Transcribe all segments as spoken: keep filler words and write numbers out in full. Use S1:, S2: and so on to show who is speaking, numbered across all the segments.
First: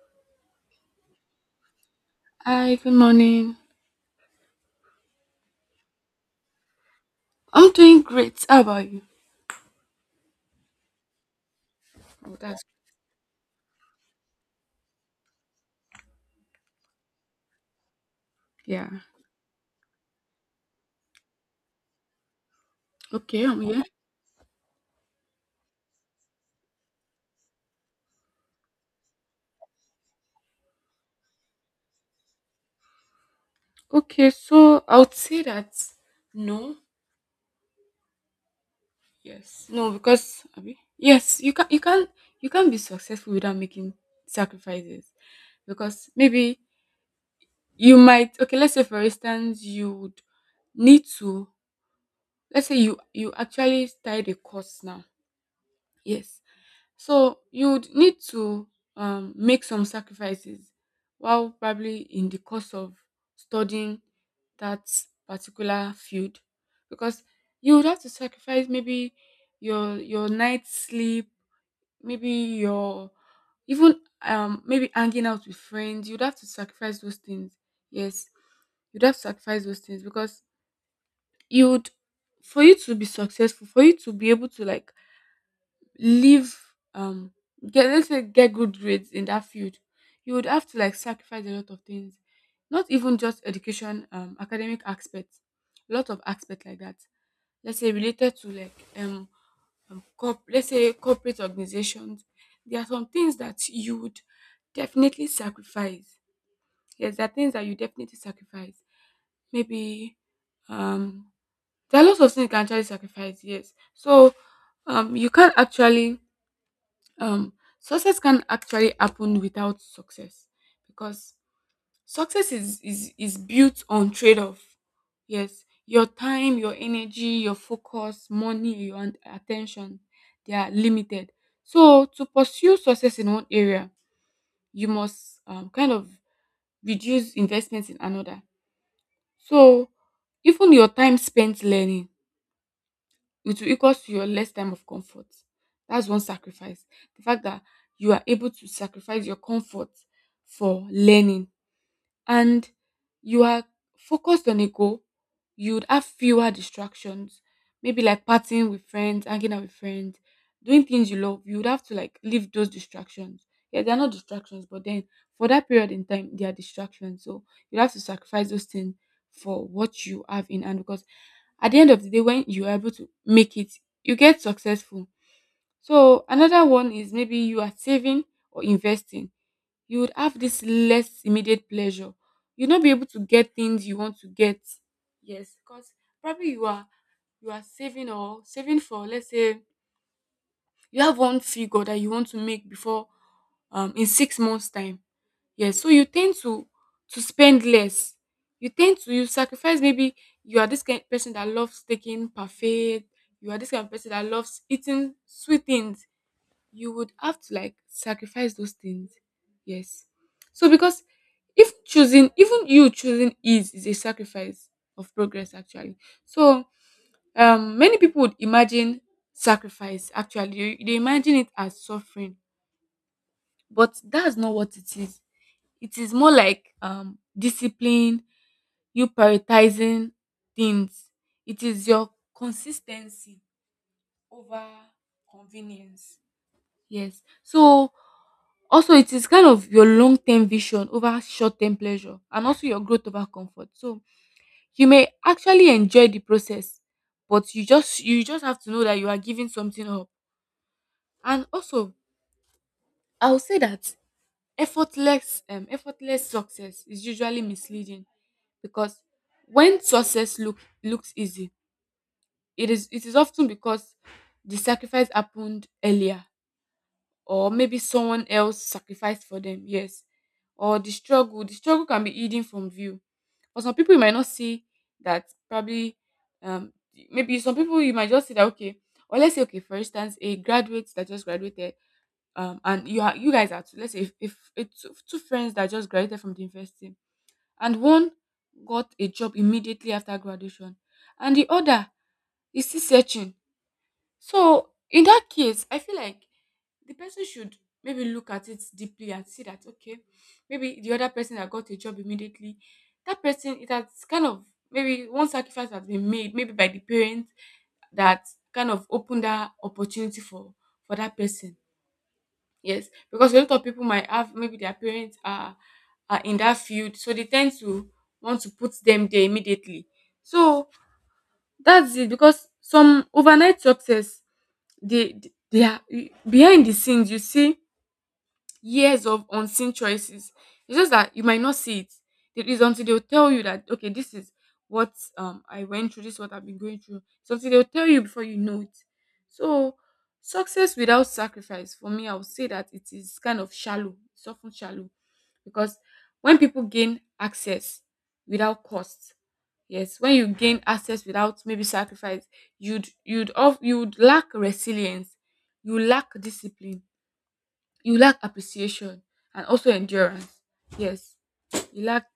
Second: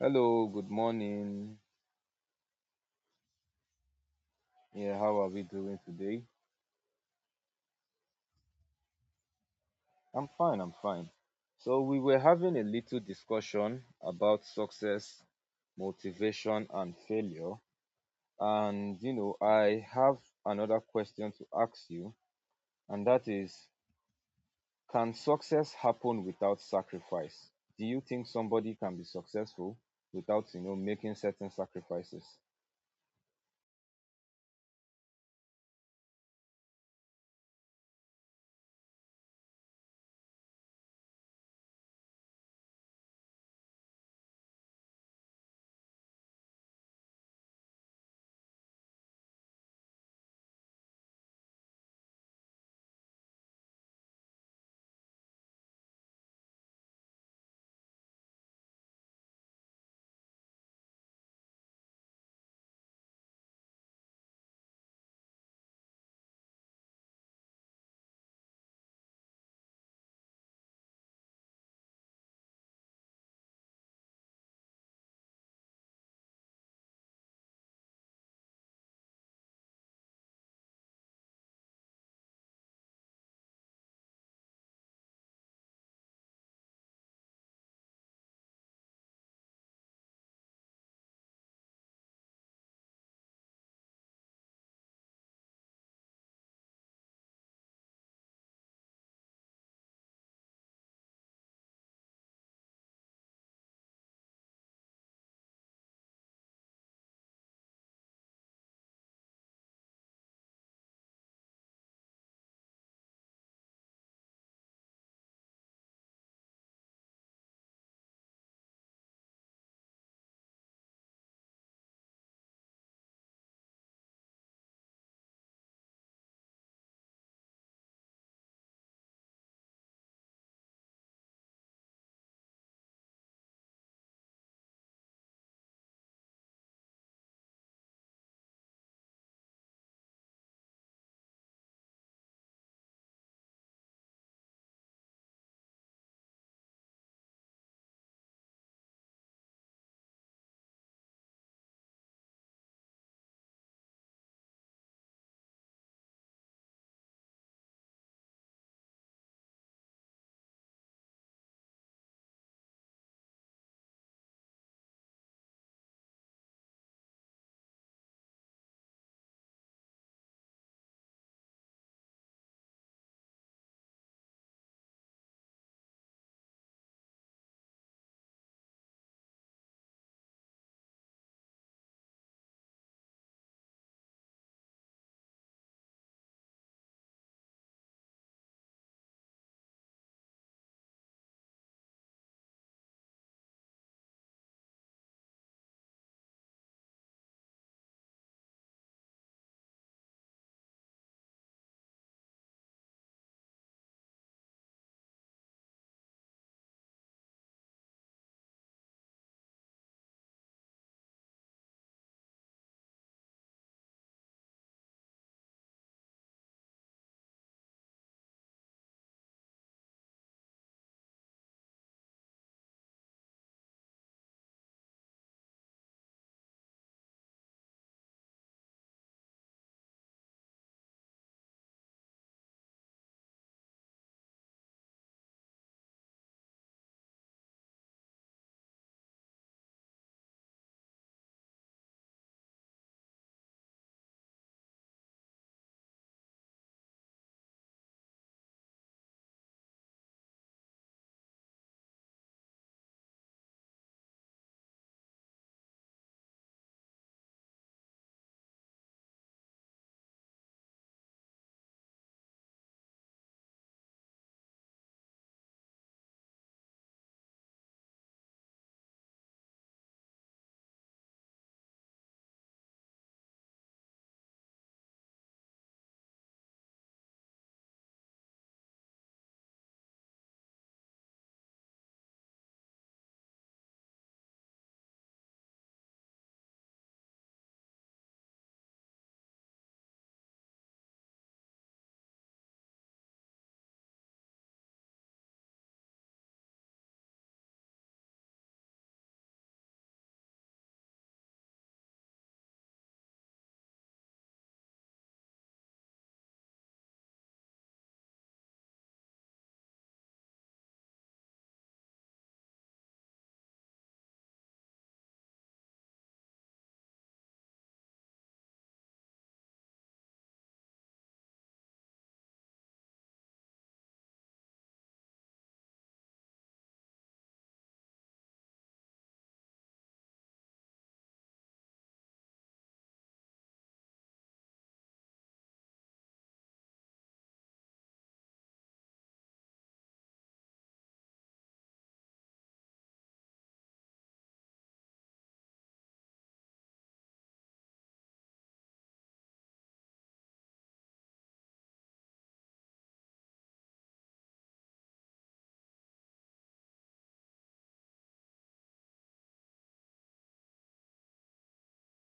S1: Hello, good morning.
S2: Hi, good morning.
S1: Yeah, how are we doing today?
S2: I'm doing great. How about you?
S1: I'm fine, I'm fine. So, we were
S2: Oh,
S1: having
S2: that's
S1: a little discussion about success, motivation, and failure.
S2: yeah.
S1: And, you know, I have another question to ask you, and that
S2: Okay, I'm
S1: is
S2: here.
S1: can success happen without sacrifice? Do you think somebody can be successful without, you know, making certain sacrifices?
S2: Okay, so I would say that no, yes, no, because abi, yes, you can, you can, you can not be successful without making sacrifices, because maybe you might. Okay, let's say for instance, you would need to. Let's say you you actually started a course now. Yes, so you would need to um, make some sacrifices while probably in the course of studying that particular field, because you would have to sacrifice maybe your your night sleep, maybe your even um maybe hanging out with friends. You'd have to sacrifice those things. Yes, you'd have to sacrifice those things because you would for you to be successful, for you to be able to like leave um get, let's say get good grades in that field, you would have to like sacrifice a lot of things, not even just education, um academic aspects, a lot of aspects like that, let's say related to like um, um corp- let's say corporate organizations, there are some things that you would definitely sacrifice. Yes, there are things that you definitely sacrifice, maybe um there are lots of things you can actually sacrifice. Yes, so um you can't actually um success can actually happen without success, because success is is, is built on trade-off. Yes, your time, your energy, your focus, money, your an- attention, they are limited. So to pursue success in one area, you must um, kind of reduce investments in another. So even your time spent learning, it will equal to your less time of comfort. That's one sacrifice. The fact that you are able to sacrifice your comfort for learning, and you are focused on a goal, you would have fewer distractions. Maybe like partying with friends, hanging out with friends, doing things you love. You would have to like leave those distractions. Yeah, they're not distractions, but then for that period in time, they are distractions. So you have to sacrifice those things for what you have in hand because at the end of the day, when you are able to make it, you get successful. So another one is maybe you are saving or investing, you would have this less immediate pleasure. You'll not be able to get things you want to get. Yes, because probably you are you are saving or saving for, let's say you have one figure that you want to make before um in six months time. Yes, so you tend to to spend less. You tend to you sacrifice maybe you are this kind of person that loves taking parfait. You are this kind of person that loves eating sweet things, you would have to like sacrifice those things. Yes. So because if choosing, even you choosing ease is a sacrifice of progress actually. So um many people would imagine sacrifice, actually they they imagine it as suffering, but that's not what it is. It is more like um discipline, you prioritizing things, it is your consistency over convenience. Yes. So also it is kind of your long-term vision over short-term pleasure, and also your growth over comfort. So you may actually enjoy the process, but you just you just have to know that you are giving something up. And also, I'll say that effortless um effortless success is usually misleading, because when success look looks easy, it is it is often because the sacrifice happened earlier, or maybe someone else sacrificed for them. Yes, or the struggle the struggle can be hidden from view. For some people you might not see that, probably um maybe some people you might just see that, okay, or let's say okay, for instance, a graduate that just graduated, um and you are you guys are two. Let's say if, if, it's two, two friends that just graduated from the university, and one got a job immediately after graduation, and the other is still searching. So in that case, I feel like the person should maybe look at it deeply and see that, okay, maybe the other person that got a job immediately, that person it has kind of maybe one sacrifice has been made, maybe by the parents, that kind of opened that opportunity for for that person. Yes, because a lot of people might have maybe their parents are are in that field, so they tend to want to put them there immediately. So that's it, because some overnight success, they they are behind the scenes. You see years of unseen choices, it's just that you might not see it. It is until they'll tell you that, okay, this is what um I went through, this is what I've been going through. It's until they'll tell you before you know it. So success without sacrifice, for me, I would say that it is kind of shallow, it's often shallow, because when people gain access without cost. Yes, when you gain access without maybe sacrifice, you'd you'd off you'd lack resilience, you lack discipline, you lack appreciation, and also endurance. Yes, you lack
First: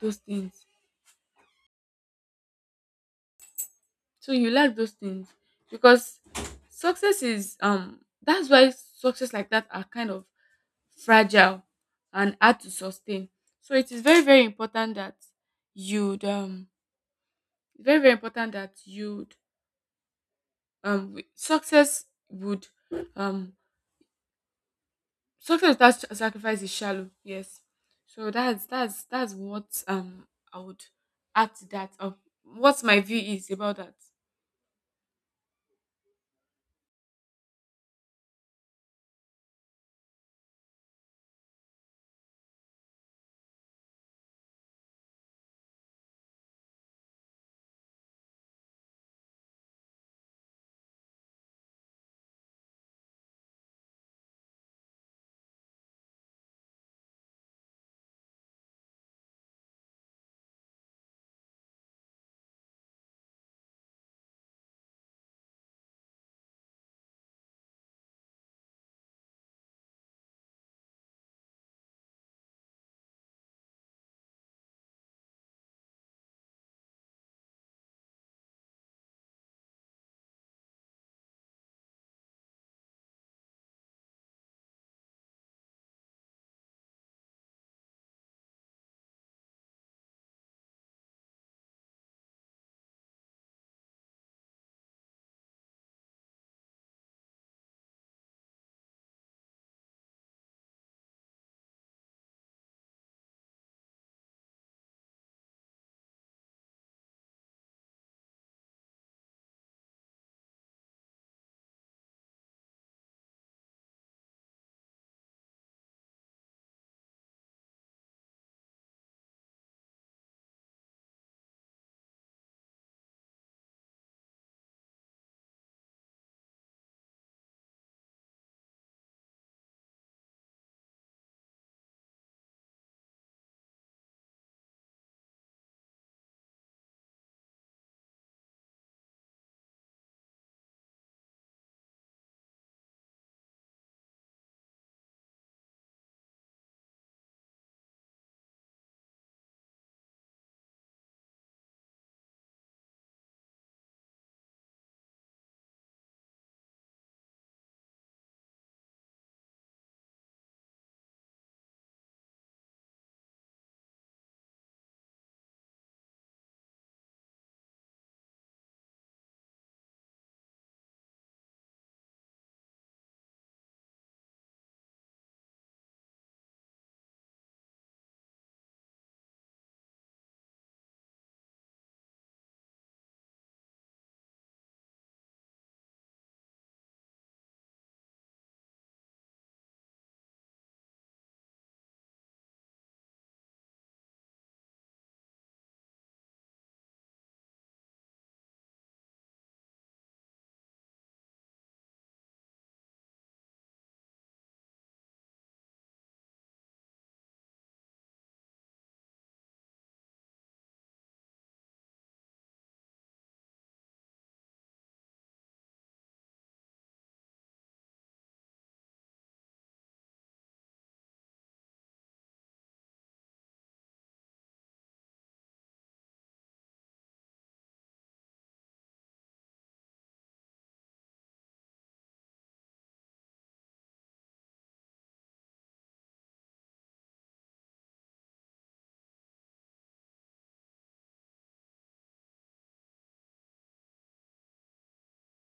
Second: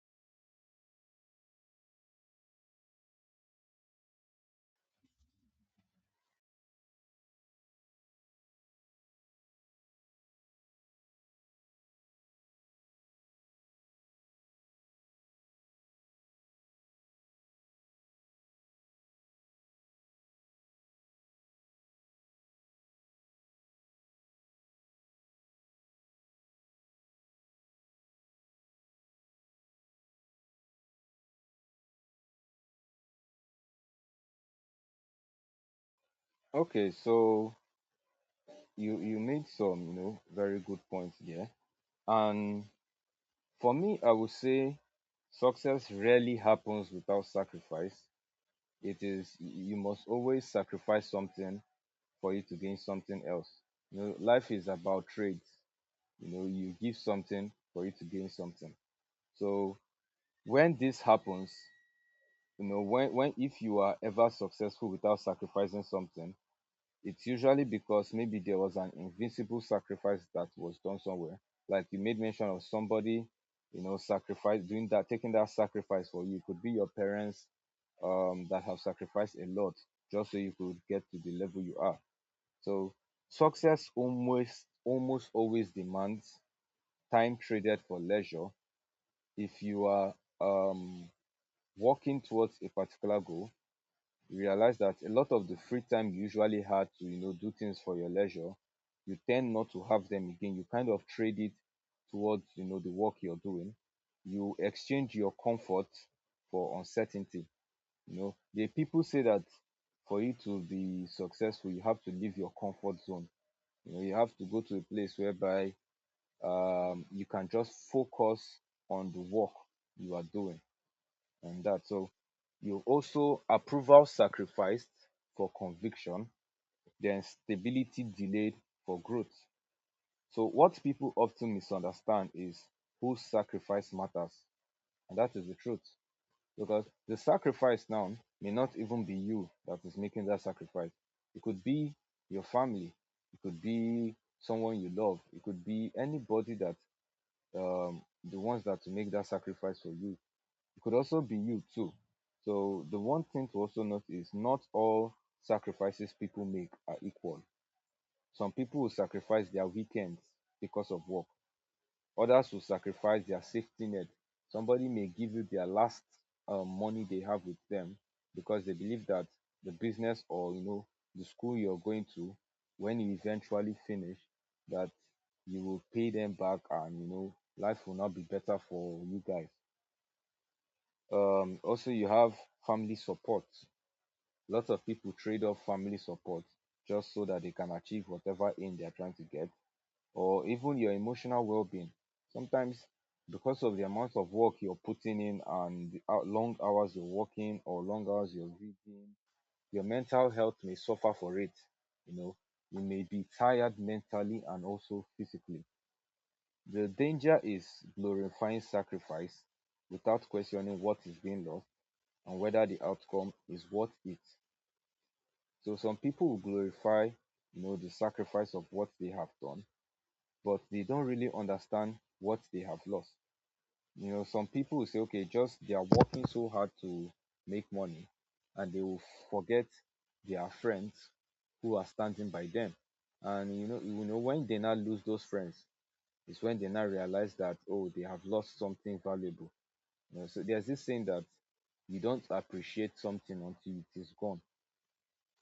S2: those things. So you lack those things, because success is um that's why success like that are kind of fragile and hard to sustain. So it is very very important that you'd um very very important that you'd um w- success would um success without sa- sacrifice is shallow. Yes, so that's that's that's what um I would add to that of what my view is about that.
S1: Okay, so you you made some, you know, very good points there. And for me, I would say success rarely happens without sacrifice. It is you must always sacrifice something for you to gain something else. You know, life is about trades. You know, you give something for you to gain something. So when this happens, you know, when when if you are ever successful without sacrificing something, it's usually because maybe there was an invincible sacrifice that was done somewhere. Like you made mention of somebody, you know, sacrifice doing that, taking that sacrifice for you. It could be your parents um, that have sacrificed a lot just so you could get to the level you are. So success almost almost always demands time traded for leisure. If you are um, working towards a particular goal, you realize that a lot of the free time you usually had to, you know, do things for your leisure, you tend not to have them again. You kind of trade it towards, you know, the work you're doing. You exchange your comfort for uncertainty. You know, the people say that for you to be successful you have to leave your comfort zone. You know, you have to go to a place whereby um you can just focus on the work you are doing and that. So you also approval sacrificed for conviction, then stability delayed for growth. So what people often misunderstand is whose sacrifice matters, and that is the truth. Because the sacrifice now may not even be you that is making that sacrifice. It could be your family, it could be someone you love, it could be anybody that um, the ones that make that sacrifice for you. It could also be you too. So the one thing to also note is not all sacrifices people make are equal. Some people will sacrifice their weekends because of work, others will sacrifice their safety net. Somebody may give you their last um, money they have with them because they believe that the business, or you know, the school you're going to, when you eventually finish that, you will pay them back and, you know, life will not be better for you guys. Um also, you have family support. Lots of people trade off family support just so that they can achieve whatever aim they are trying to get, or even your emotional well-being. Sometimes because of the amount of work you're putting in and the hou- long hours you're working, or long hours you're reading, your mental health may suffer for it. You know, you may be tired mentally and also physically. The danger is glorifying sacrifice without questioning what is being lost and whether the outcome is worth it. So some people will glorify, you know, the sacrifice of what they have done, but they don't really understand what they have lost. You know, some people will say, okay, just they are working so hard to make money, and they will forget their friends who are standing by them. And, you know, you know, when they now lose those friends, it's when they now realize that, oh, they have lost something valuable. You know, so there's this saying that you don't appreciate something until it is gone.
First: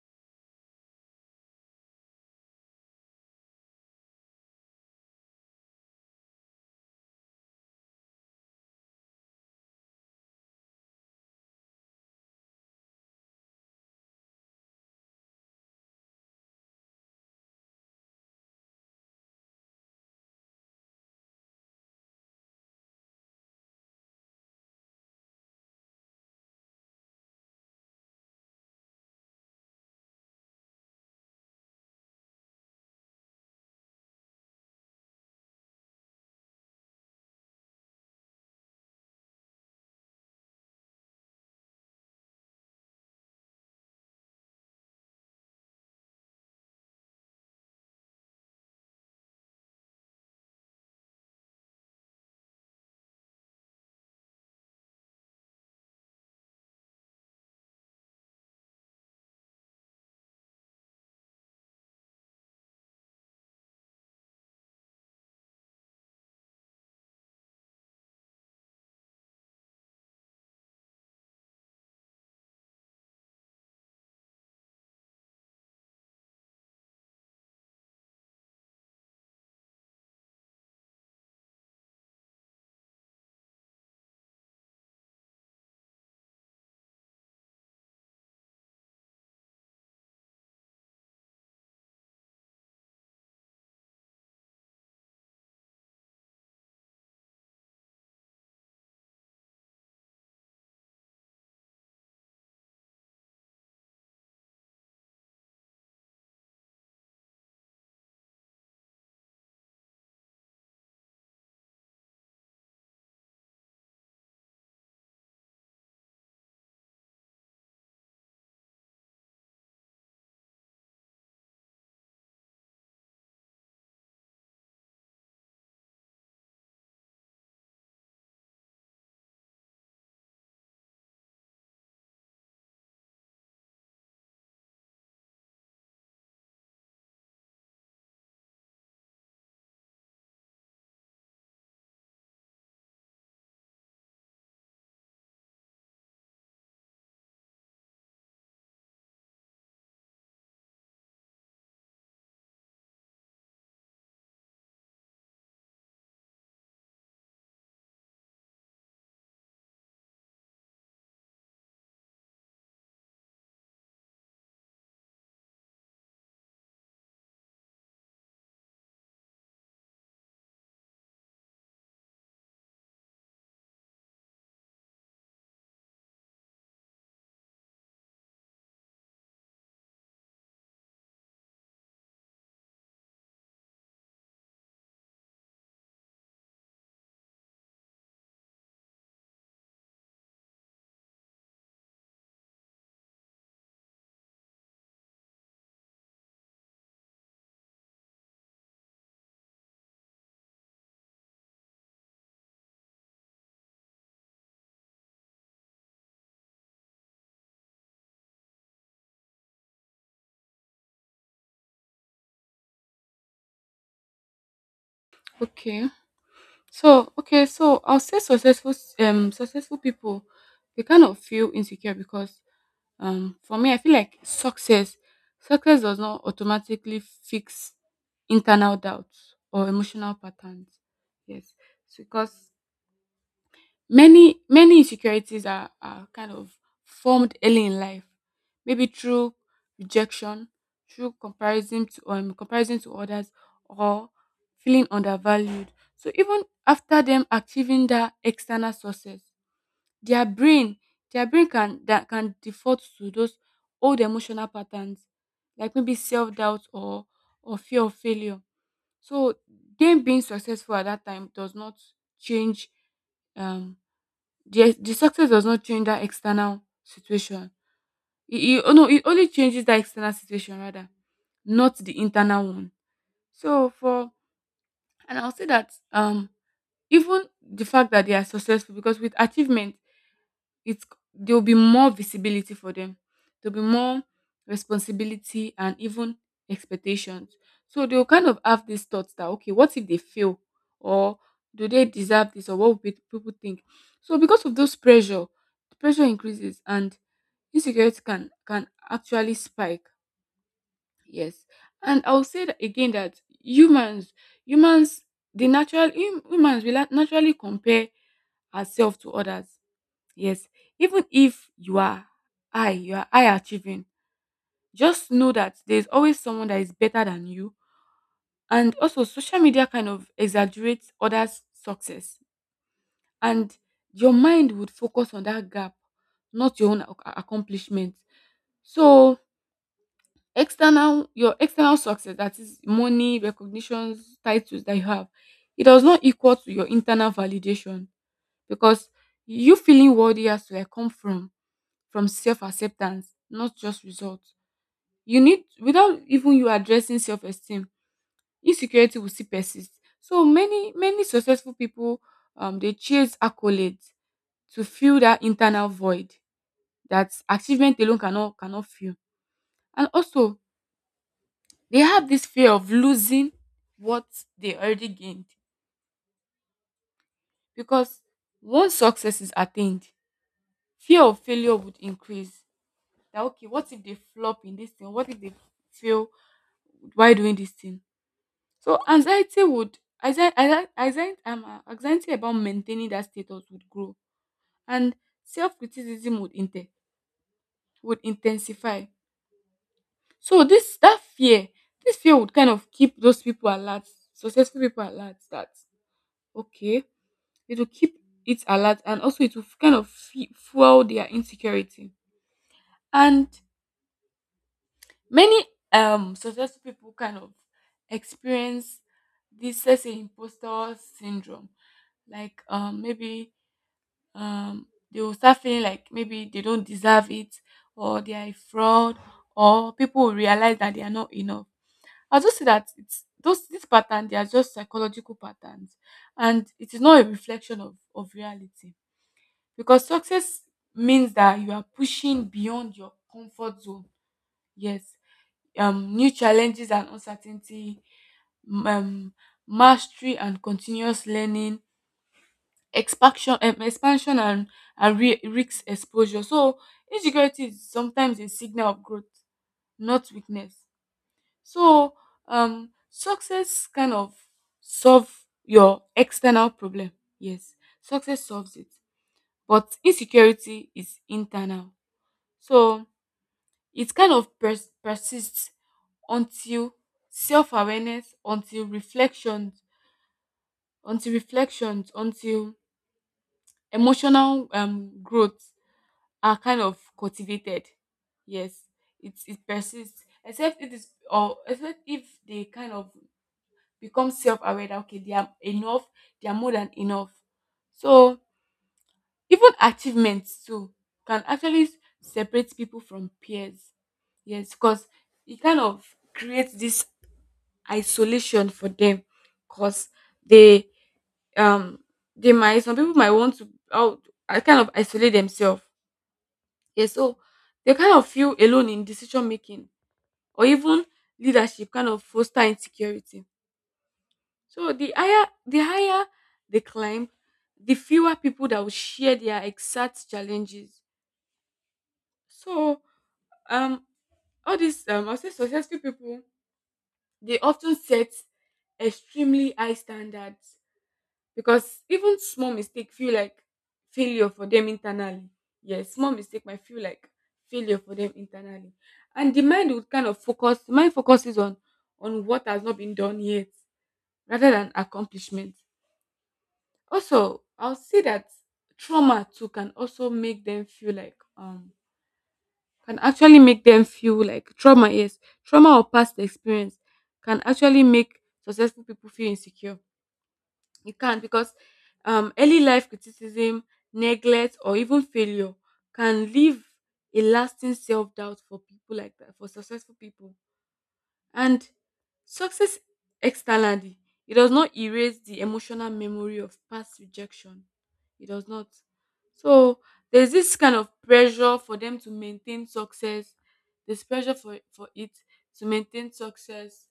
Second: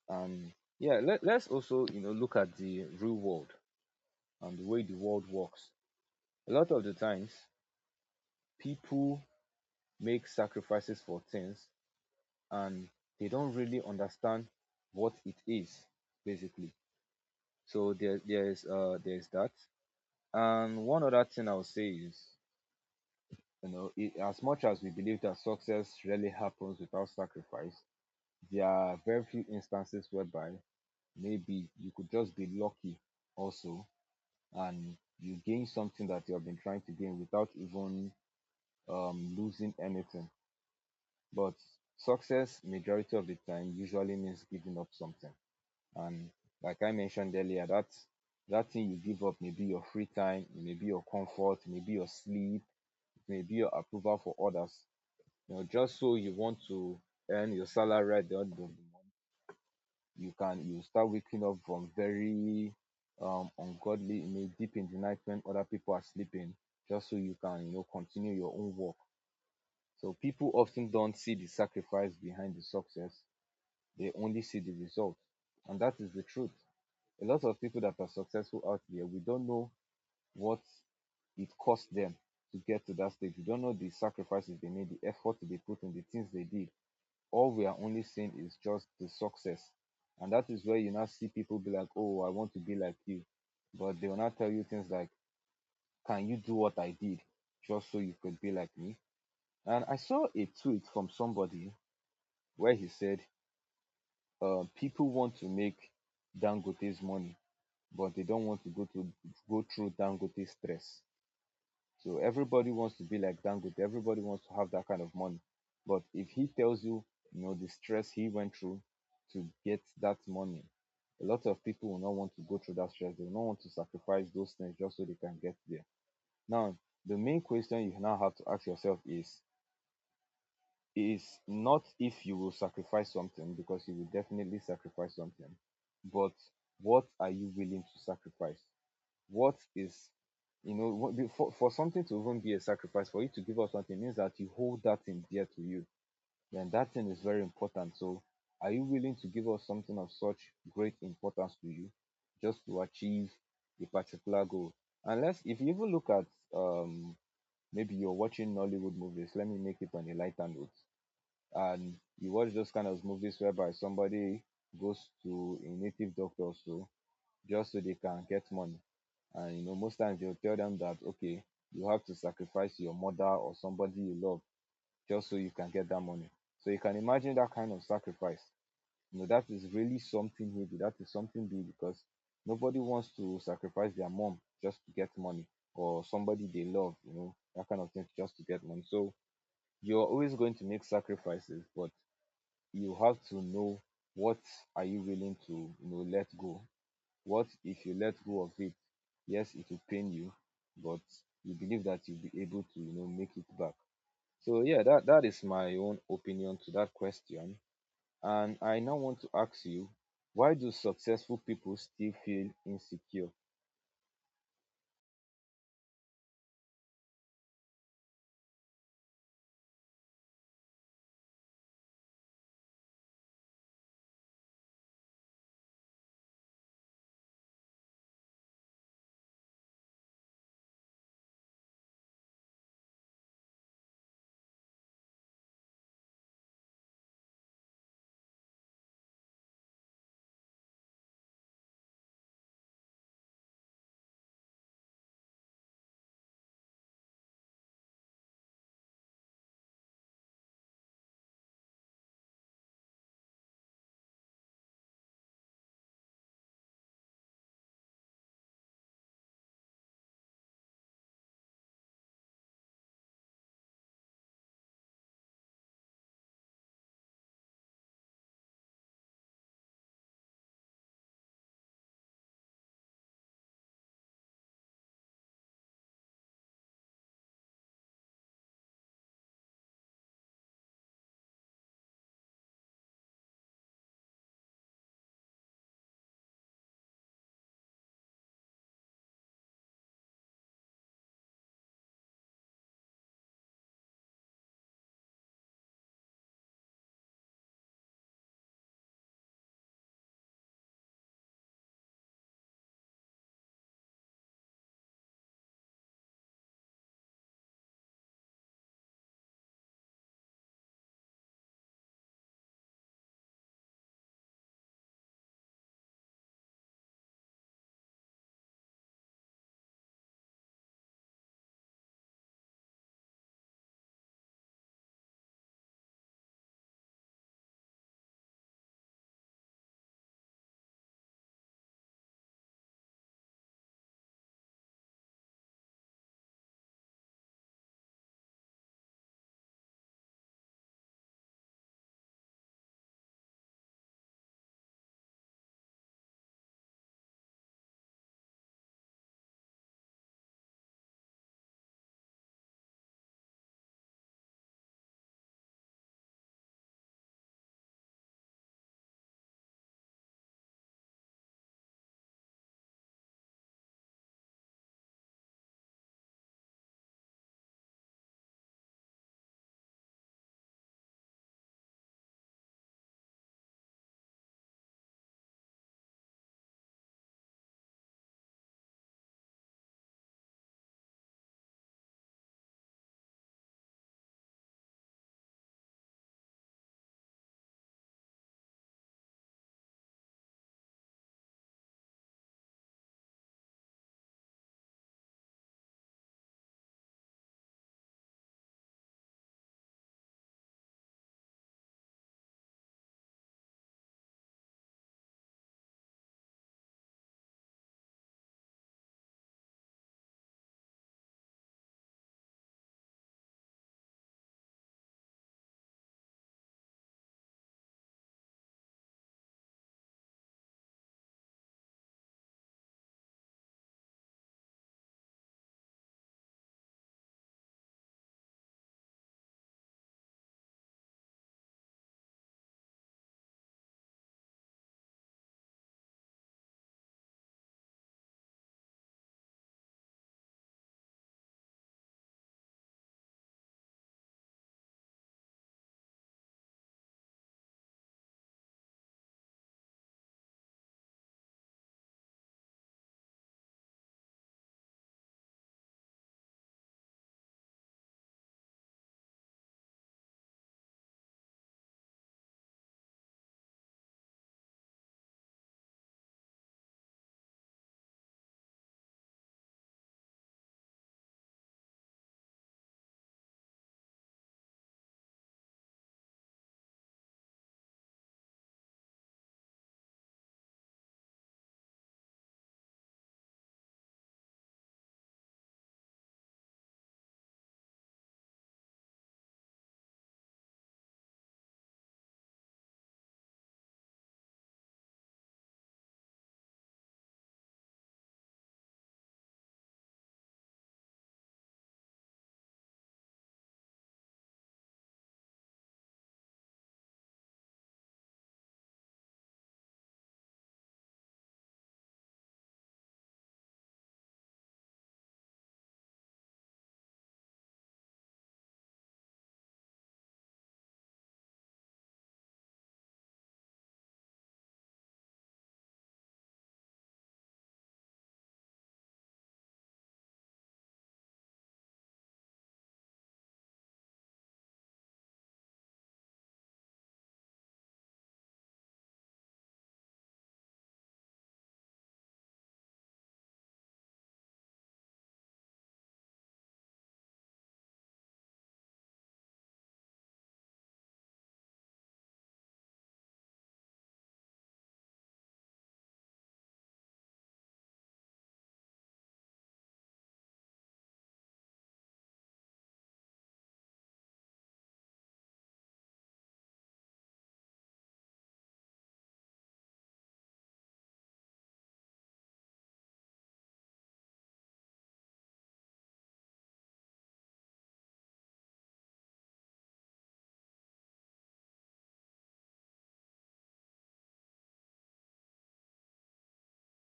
S1: And yeah, let, let's also, you know, look at the real world and the way the world works. A lot of the times, people make sacrifices for things, and they don't really understand what it is basically. So there there's uh there's that. And one other thing I'll say is, you know it, as much as we believe that success rarely happens without sacrifice, there are very few instances whereby maybe you could just be lucky also, and you gain something that you have been trying to gain without even um, losing anything. But success, majority of the time, usually means giving up something. And like I mentioned earlier, that that thing you give up may be your free time, it may be your comfort, it may be your sleep, it may be your approval for others. You know, just so you want to earn your salary at the end of, you can, you start waking up from very um ungodly, in a deep in the night when other people are sleeping, just so you can, you know, continue your own work. So people often don't see the sacrifice behind the success, they only see the result. And that is the truth. A lot of people that are successful out there, we don't know what it cost them to get to that stage. We don't know the sacrifices they made, the effort they put in, the things they did. All we are only seeing is just the success. And that is where you now see people be like, oh, I want to be like you. But they will not tell you things like, can you do what I did just so you could be like me? And I saw a tweet from somebody where he said, uh, people want to make Dangote's money, but they don't want to go to go through Dangote's stress. So everybody wants to be like Dangote. Everybody wants to have that kind of money. But if he tells you, you know, the stress he went through to get that money, a lot of people will not want to go through that stress. They will not want to sacrifice those things just so they can get there. Now, the main question you now have to ask yourself is is not if you will sacrifice something, because you will definitely sacrifice something, but what are you willing to sacrifice? What is, you know, what for, for something to even be a sacrifice, for you to give up something means that you hold that thing dear to you, and that thing is very important. So are you willing to give up something of such great importance to you just to achieve a particular goal? Unless if you even look at, um maybe you're watching Nollywood movies, let me make it on a lighter note, and you watch those kind of movies whereby somebody goes to a native doctor or so just so they can get money. And you know, most times they'll tell them that, okay, you have to sacrifice your mother or somebody you love just so you can get that money. So you can imagine that kind of sacrifice. You know, that is really something heavy. That is something big because nobody wants to sacrifice their mom just to get money, or somebody they love, you know, that kind of thing just to get money. So you're always going to make sacrifices, but you have to know what are you willing to, you know, let go. What if you let go of it? Yes, it will pain you, but you believe that you'll be able to, you know, make it back. So yeah, that that is my own opinion to that question. And I now want to ask you, why do successful people still feel insecure?
S2: Okay. So okay, so I'll say successful um successful people, they kind of feel insecure because um for me I feel like success success does not automatically fix internal doubts or emotional patterns. Yes. Because Many many insecurities are are kind of formed early in life, maybe through rejection, through comparison to um comparison to others, or feeling undervalued. So even after them achieving that external success, their brain their brain can, that can default to those old emotional patterns, like maybe self doubt or or fear of failure. So them being successful at that time does not change um the the success does not change that external situation. It, it, oh no, it only changes that external situation rather, not the internal one. So for and I'll say that um even the fact that they are successful, because with achievement, it's there will be more visibility for them. There'll be more responsibility and even expectations. So they'll kind of have these thoughts that, okay, what if they fail? Or do they deserve this? Or what will pe- people think? So because of those pressure, the pressure increases and insecurity can can actually spike. Yes. And I'll say that again that humans humans the natural hum- humans will nat- naturally compare ourselves to others. Yes, even if you are high, you are high achieving, just know that there's always someone that is better than you. And also, social media kind of exaggerates others' success, and your mind would focus on that gap, not your own ac- accomplishment. So, external your external success, that is money, recognitions, titles that you have, it does not equal to your internal validation, because you feeling worthy has to like come from from self acceptance, not just results. You need, without even you addressing self esteem, insecurity will still persist. So many many successful people um they chase accolades to fill that internal void that achievement alone cannot cannot fill. And also they have this fear of losing what they already gained, because once success is attained, fear of failure would increase. That, okay, what if they flop in this thing? What if they fail while doing this thing? So anxiety would anxi- anxi- anxi- um, uh, anxiety about maintaining that status would grow and self-criticism would inten- would intensify. So this that fear, this fear would kind of keep those people alert, successful people alert that, okay, it will keep it alert, and also it will kind of fe- fuel their insecurity. And many um successful people kind of experience this, let's say imposter syndrome, like um maybe um they will start feeling like maybe they don't deserve it, or they are a fraud, or people will realize that they are not enough. I just see that it's those this pattern, they are just psychological patterns, and it is not a reflection of of reality, because success means that you are pushing beyond your comfort zone. Yes, um new challenges and uncertainty, m- um mastery and continuous learning, expansion um, expansion and and re- risk exposure. So insecurity is sometimes a signal of growth, not weakness. So um success kind of solve your external problem. Yes, success solves it, but insecurity is internal. So it kind of pers- persists until self-awareness, until reflections until reflections, until emotional um growth are kind of cultivated. Yes, it it persists. Except it is, or except if they kind of become self-aware that okay, they are enough, they are more than enough. So even achievements too can actually separate people from peers. Yes, because it kind of creates this isolation for them. Because they um they might, some people might want to out, I kind of isolate themselves. Yeah, so they kind of feel alone in decision making, or even leadership kind of foster insecurity. So the higher the higher they climb, the fewer people that will share their exact challenges. So um all these um I'll say successful people, they often set extremely high standards because even small mistake feel like failure for them internally. Yes, small mistake might feel like failure for them internally, and the mind would kind of focus mind focuses on on what has not been done yet rather than accomplishment. Also, I'll say that trauma too can also make them feel like um can actually make them feel like trauma. Yes, trauma or past experience can actually make successful people feel insecure. You can't because um, early life criticism, neglect, or even failure can leave a lasting self doubt for people like that, for successful people. And success externally, it does not erase the emotional memory of past rejection. It does not. So there's this kind of pressure for them to maintain success. There's pressure for, for it to maintain success,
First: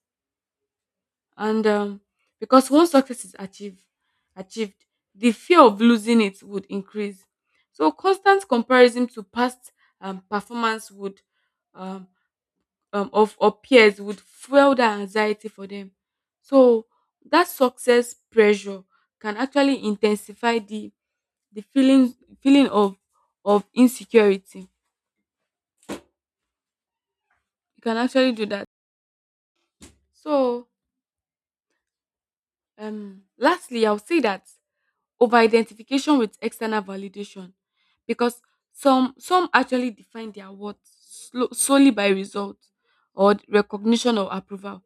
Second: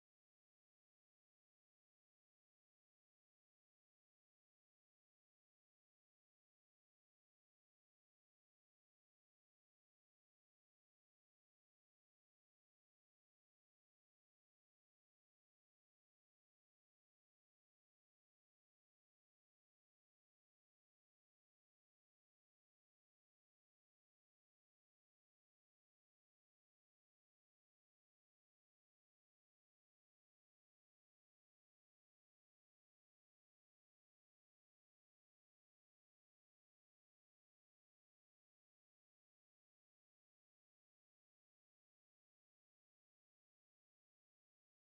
S2: and um, because once success is achieved achieved the fear of losing it would increase. So constant comparison to past um, performance would um, um, of or peers would fuel that anxiety for them. So that success pressure can actually intensify the the feeling feeling of of insecurity. You can actually do that. So um lastly, I'll say that over identification with external validation, because some some actually define their worth slo- solely by results or recognition or approval.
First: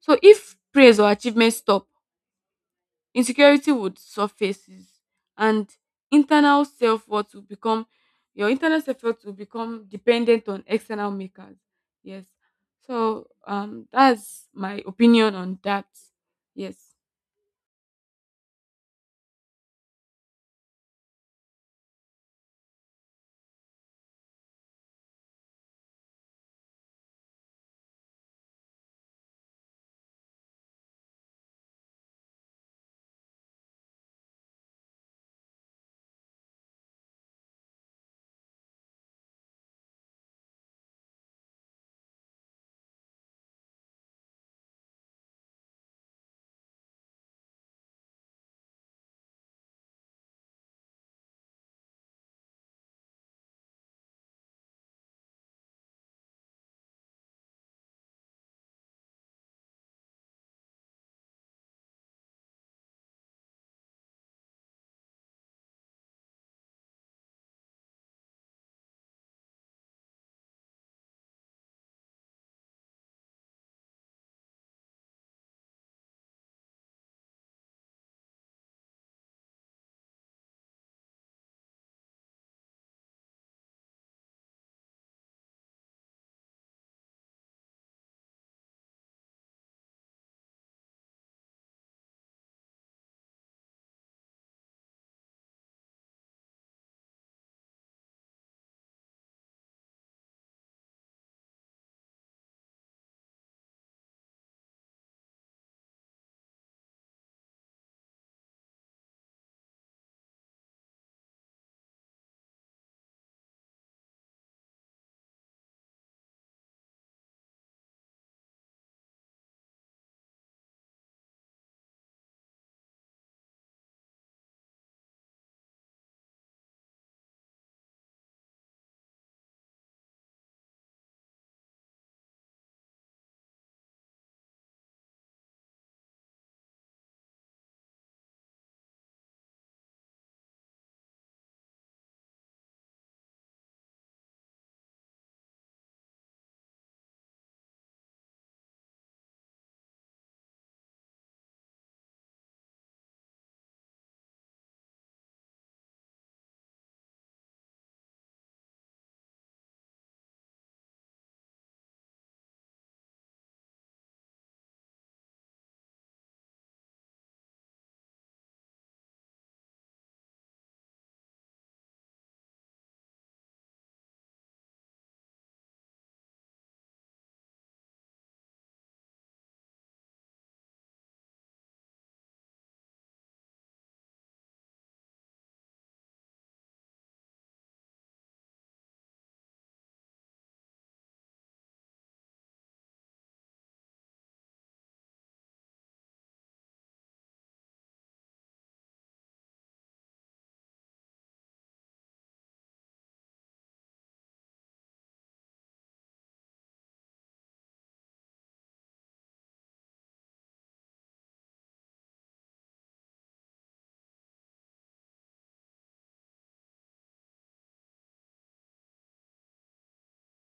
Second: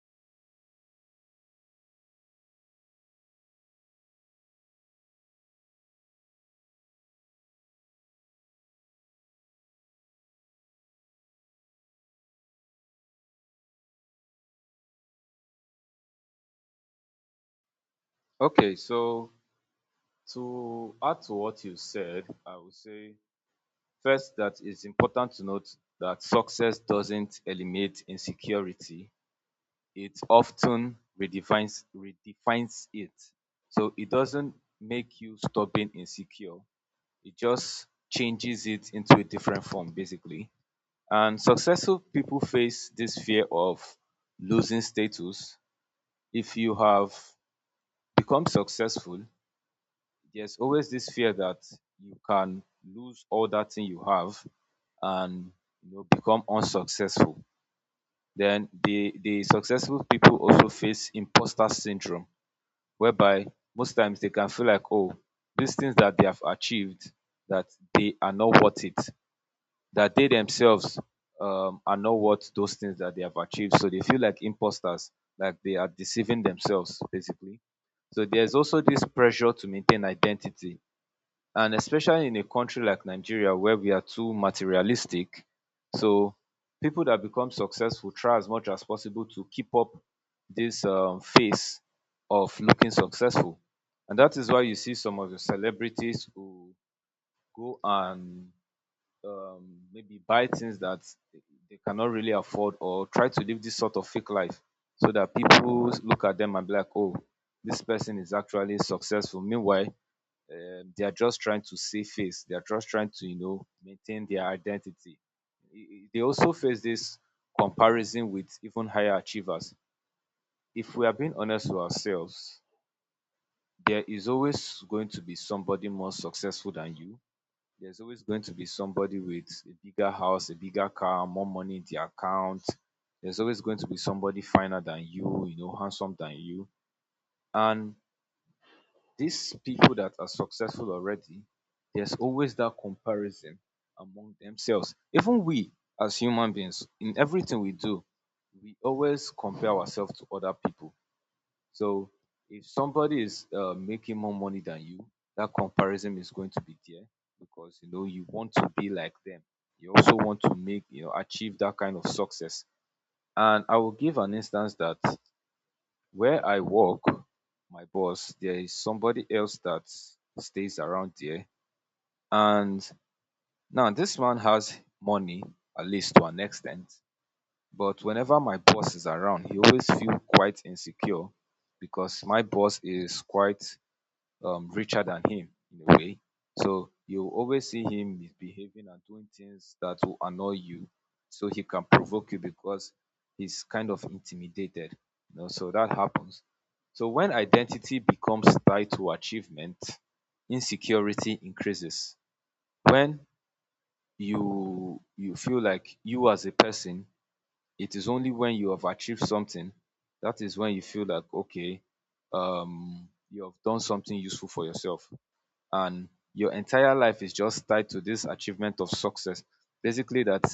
S2: So if praise or achievement stop, insecurity would surfaces and internal self-worth will become your internal self-worth will become dependent on external makers. Yes, so um that's my opinion on that. Yes.
S1: Okay, so to add to what you said, I would say first that it's important to note that success doesn't eliminate insecurity. It often redefines redefines it. So it doesn't make you stubborn, insecure. It just changes it into a different form, basically. And successful people face this fear of losing status. If you have become successful, there's always this fear that you can lose all that thing you have and, you know, become unsuccessful. Then the the successful people also face imposter syndrome whereby most times they can feel like, oh, these things that they have achieved, that they are not worth it, that they themselves um, are not worth those things that they have achieved. So they feel like imposters, like they are deceiving themselves, basically. So there's also this pressure to maintain identity, and especially in a country like Nigeria where we are too materialistic. So people that become successful try as much as possible to keep up this um, phase of looking successful. And that is why you see some of the celebrities who go and, um, maybe buy things that they cannot really afford, or try to live this sort of fake life so that people look at them and be like, oh, this person is actually successful. Meanwhile, um, they are just trying to save face. They are just trying to, you know, maintain their identity. They also face this comparison with even higher achievers. If we are being honest with ourselves, there is always going to be somebody more successful than you. There's always going to be somebody with a bigger house, a bigger car, more money in their account. There's always going to be somebody finer than you, you know, handsome than you. And these people that are successful already, there's always that comparison among themselves. Even we as human beings, in everything we do, we always compare ourselves to other people. So if somebody is uh, making more money than you, that comparison is going to be there because you know you want to be like them. You also want to make, you know, achieve that kind of success. And I will give an instance that where i work, my boss, there is somebody else that stays around there, and now this man has money, at least to an extent, but whenever my boss is around he always feels quite insecure because my boss is quite um richer than him in a way. So you always see him misbehaving and doing things that will annoy you, so he can provoke you because he's kind of intimidated. You know, so that happens. So when identity becomes tied to achievement, insecurity increases. When you you feel like you as a person, it is only when you have achieved something, that is when you feel like okay, um, you have done something useful for yourself, and your entire life is just tied to this achievement of success. Basically, that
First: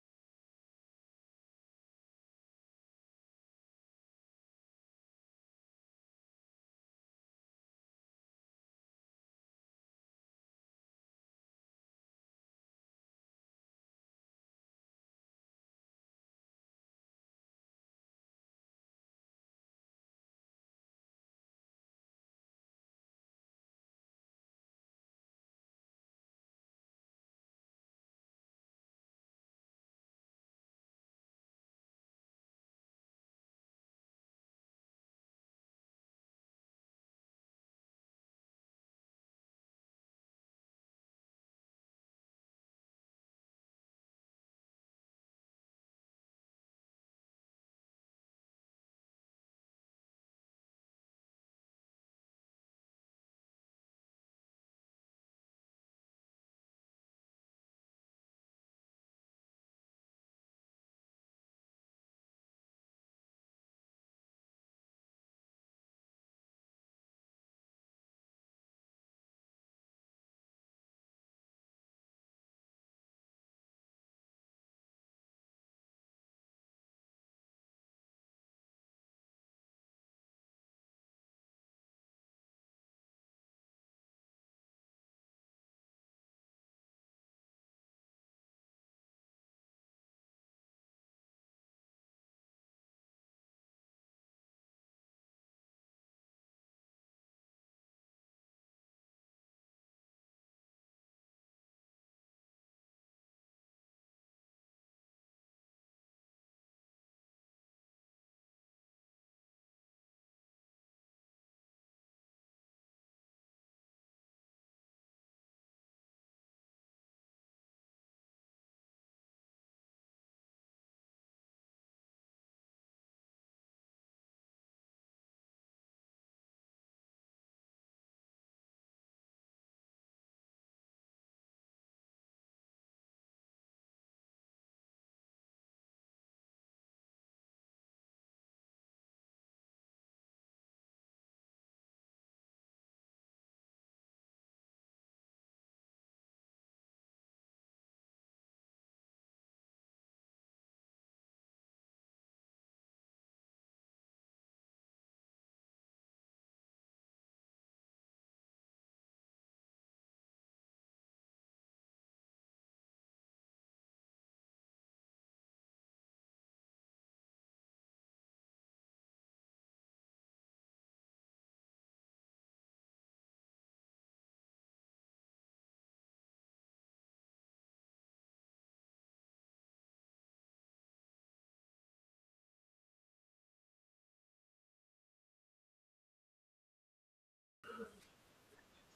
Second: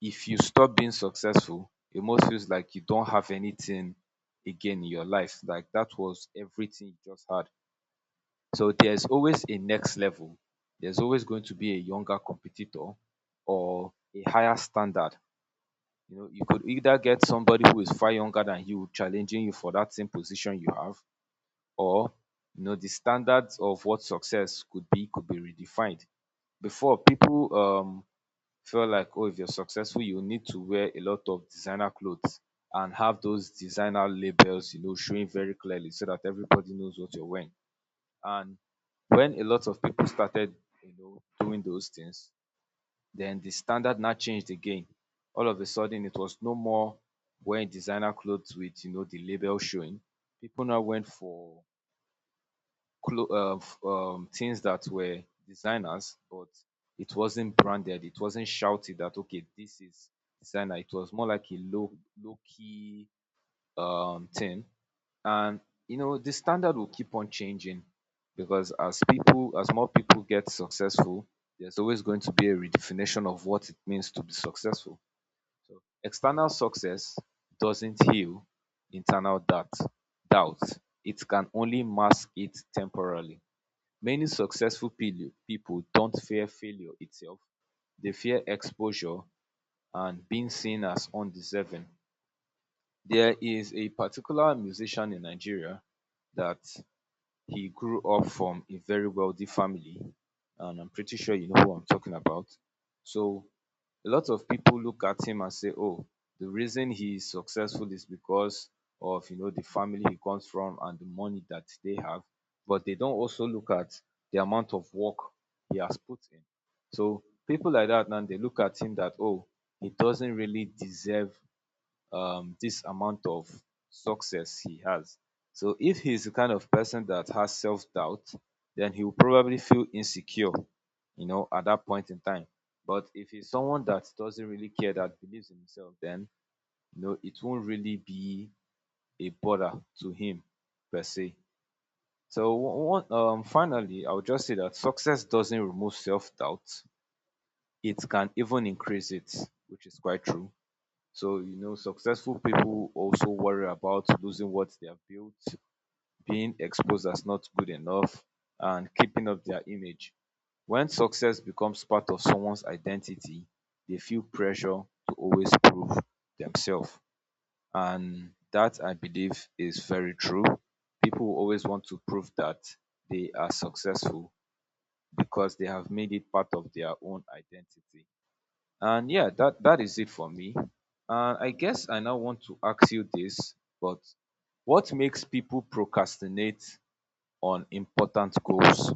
S1: if you stop being successful, it almost feels like you don't have anything again in your life. Like that was everything you just had. So there's always a next level. There's always going to be a younger competitor or a higher standard. You know, you could either get somebody who is far younger than you challenging you for that same position you have, or, you know, the standards of what success could be could be redefined. Before, people um felt like, oh, if you're successful you need to wear a lot of designer clothes and have those designer labels, you know, showing very clearly so that everybody knows what you're wearing. And when a lot of people started, you know, doing those things, then the standard now changed again. All of a sudden it was no more wearing designer clothes with, you know, the label showing. People now went for clo- uh, f- um, things that were designers, but it wasn't branded. It wasn't shouted that, okay, this is designer. It was more like a low low key um, thing, and you know the standard will keep on changing because as people as more people get successful, there's always going to be a redefinition of what it means to be successful. So external success doesn't heal internal doubt. Doubt, it can only mask it temporarily. Many successful pil- people don't fear failure itself, they fear exposure and being seen as undeserving. There is a particular musician in Nigeria that he grew up from a very wealthy family, and I'm pretty sure you know who I'm talking about. So a lot of people look at him and say, "Oh, the reason he is successful is because of, you know, the family he comes from and the money that they have," but they don't also look at the amount of work he has put in. So people like that, now they look at him that, oh, he doesn't really deserve um, this amount of success he has. So if he's the kind of person that has self-doubt, then he will probably feel insecure, you know, at that point in time. But if he's someone that doesn't really care, that believes in himself, then, you know, it won't really be a bother to him per se. So one, um, finally, I would just say that success doesn't remove self-doubt; it can even increase it, which is quite true. So, you know, successful people also worry about losing what they have built, being exposed as not good enough, and keeping up their image. When success becomes part of someone's identity, they feel pressure to always prove themselves. And that, I believe, is very true. People always want to prove that they are successful because they have made it part of their own identity, and yeah, that that is it for me. And I guess I now want to ask you this, but what makes people procrastinate on important goals?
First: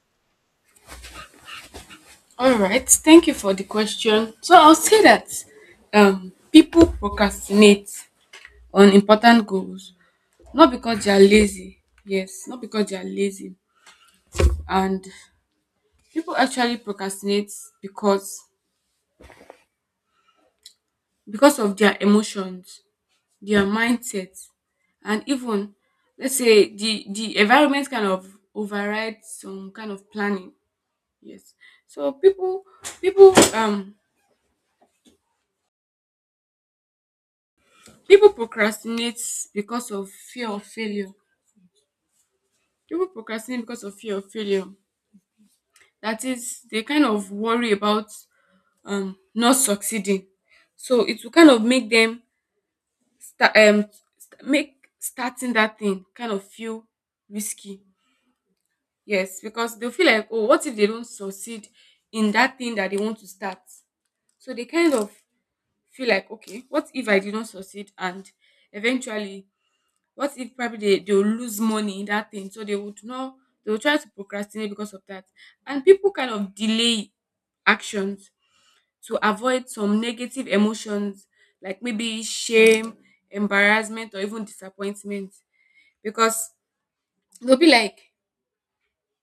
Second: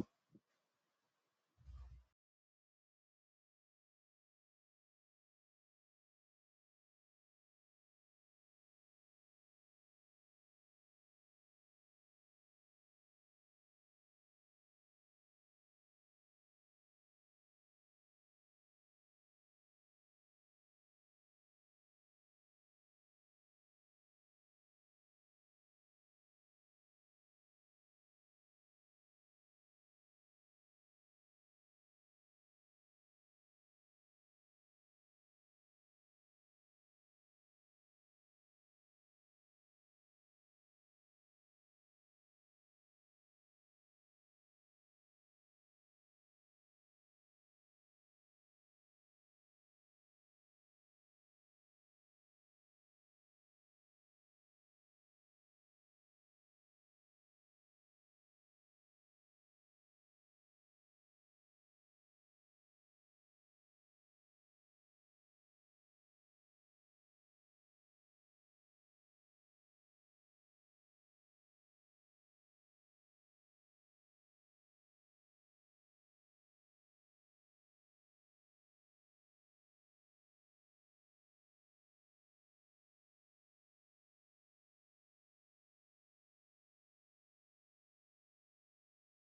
S2: All right, thank you for the question. So I'll say that um, people procrastinate on important goals, not because they are lazy. Yes, not because they are lazy, and people actually procrastinate because because of their emotions, their mindset, and even let's say the the environment kind of overrides some kind of planning. Yes, so people people um people procrastinate because of fear of failure. People procrastinate because of fear of failure. That is, they kind of worry about um not succeeding. So it will kind of make them start um st- make starting that thing kind of feel risky. Yes, because they'll feel like, oh, what if they don't succeed in that thing that they want to start? So they kind of feel like, okay, what if I did not succeed and eventually what if probably they, they will lose money in that thing, so they would not, they will try to procrastinate because of that. And people kind of delay actions to avoid some negative emotions like maybe shame, embarrassment, or even disappointment, because they'll be like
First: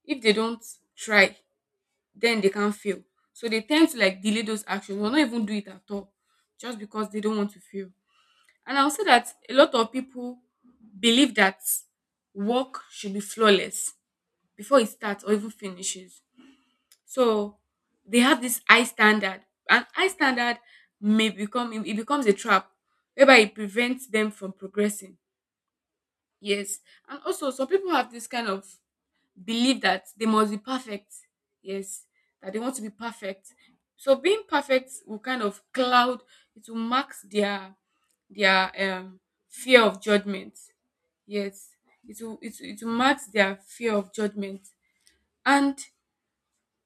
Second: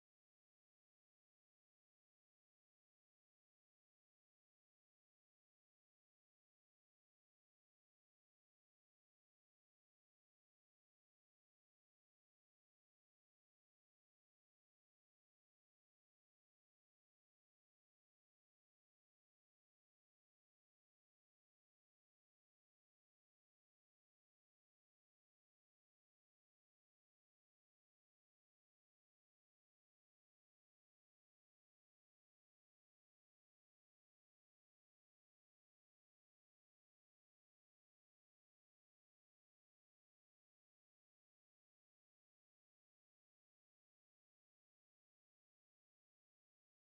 S2: if they don't try, then they can't fail. So they tend to like delay those actions or not even do it at all just because they don't want to fail. And I'll say that a lot of people believe that work should be flawless before it starts or even finishes. So they have this high standard. And high standard may become it becomes a trap whereby it prevents them from progressing. Yes. And also some people have this kind of belief that they must be perfect. Yes. That they want to be perfect. So being perfect will kind of cloud, it will mask their their um fear of judgment. Yes, it will it, will- it will mark their fear of judgment. And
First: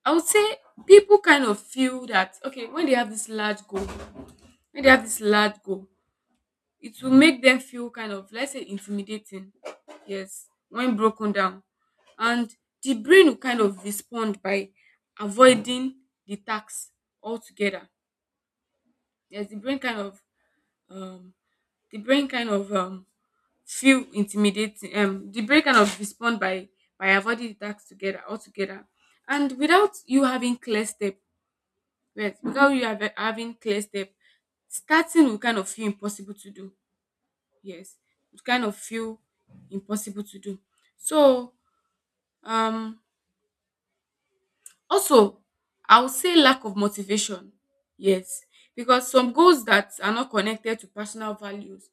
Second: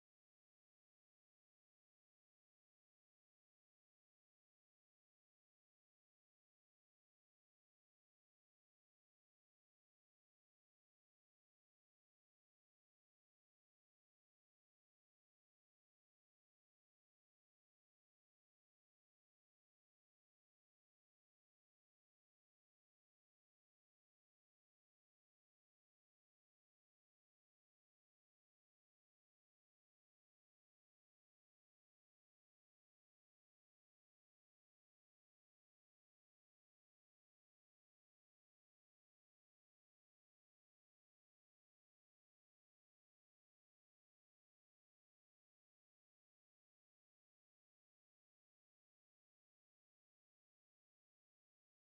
S2: I would say people kind of feel that okay, when they have this large goal when they have this large goal, it will make them feel kind of, let's say, intimidating. Yes, when broken down, and the brain will kind of respond by avoiding the tax altogether. Yes, the brain kind of um the brain kind of um feel intimidating, um the brain kind of respond by by avoiding the task together altogether. And without you having clear step, yes, without you have, having clear step, starting will kind of feel impossible to do. Yes, it kind of feel impossible to do. So um also, I would say lack of motivation. Yes, because some goals that are not connected to personal values,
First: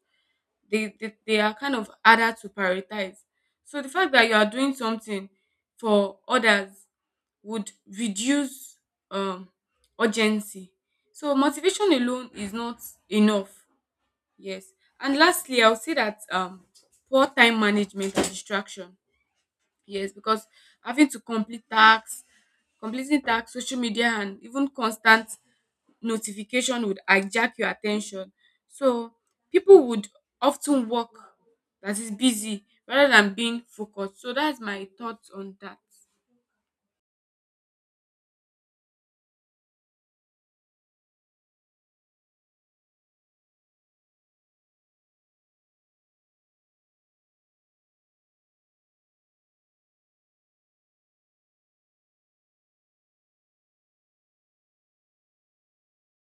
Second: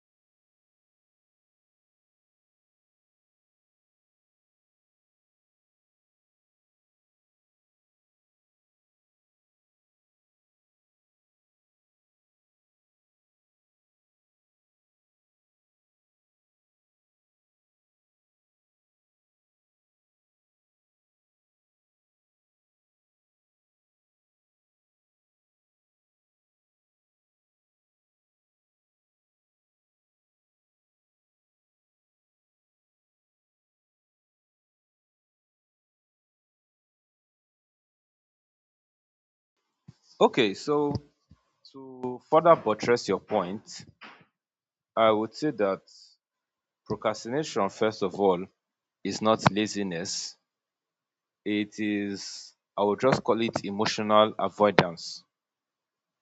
S2: they, they they are kind of harder to prioritize. So the fact that you are doing something for others would reduce um urgency. So motivation alone is not enough. Yes. And lastly, I'll say that um poor time management and distraction. Yes, because having to complete tasks completing tasks, social media, and even constant notification would hijack your attention. So people would often work that is busy rather than being focused. So that's my thoughts on that.
S1: Okay, so to further buttress your point, I would say that procrastination, first of all, is not laziness. It is, I would just call it, emotional avoidance.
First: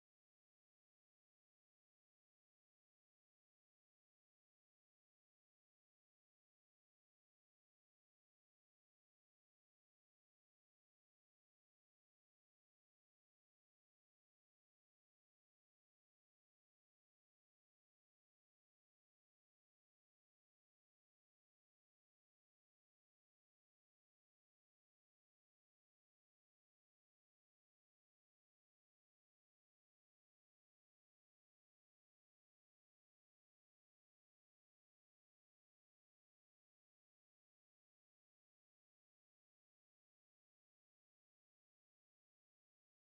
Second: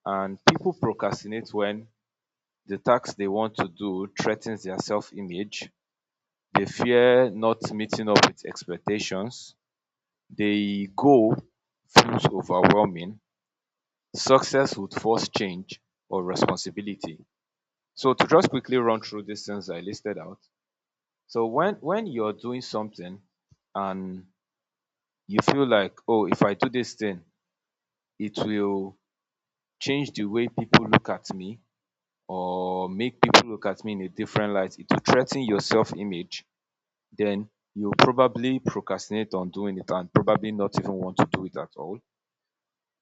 S1: And people procrastinate when the task they want to do threatens their self image. They fear not meeting up with expectations. The goal feels overwhelming. Success would force change or responsibility. So to just quickly run through these things I listed out. So when when you're doing something and you feel like, oh, if I do this thing, it will change the way people look at me or make people look at me in a different light, it will threaten your self-image, then you probably procrastinate on doing it and probably not even want to do it at all.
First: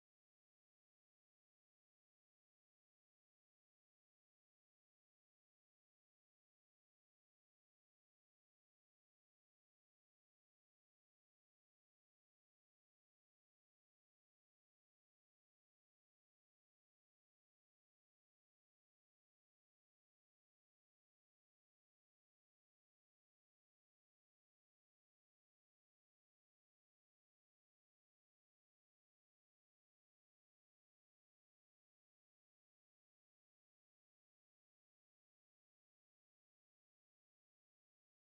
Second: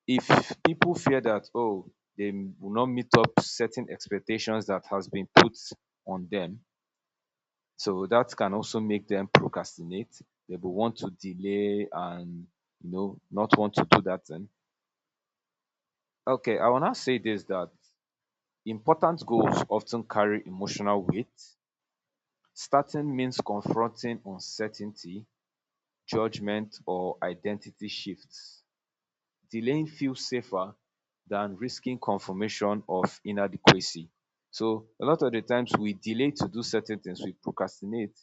S1: If people fear that, oh, they will not meet up certain expectations that has been put on them, so that can also make them procrastinate. They will want to delay and, you know, not want to do that thing. Okay, I wanna say this, that important goals often carry emotional weight. Starting means confronting uncertainty, judgment, or identity shifts. Delaying feels safer than risking confirmation of inadequacy. So a lot of the times we delay to do certain things, we procrastinate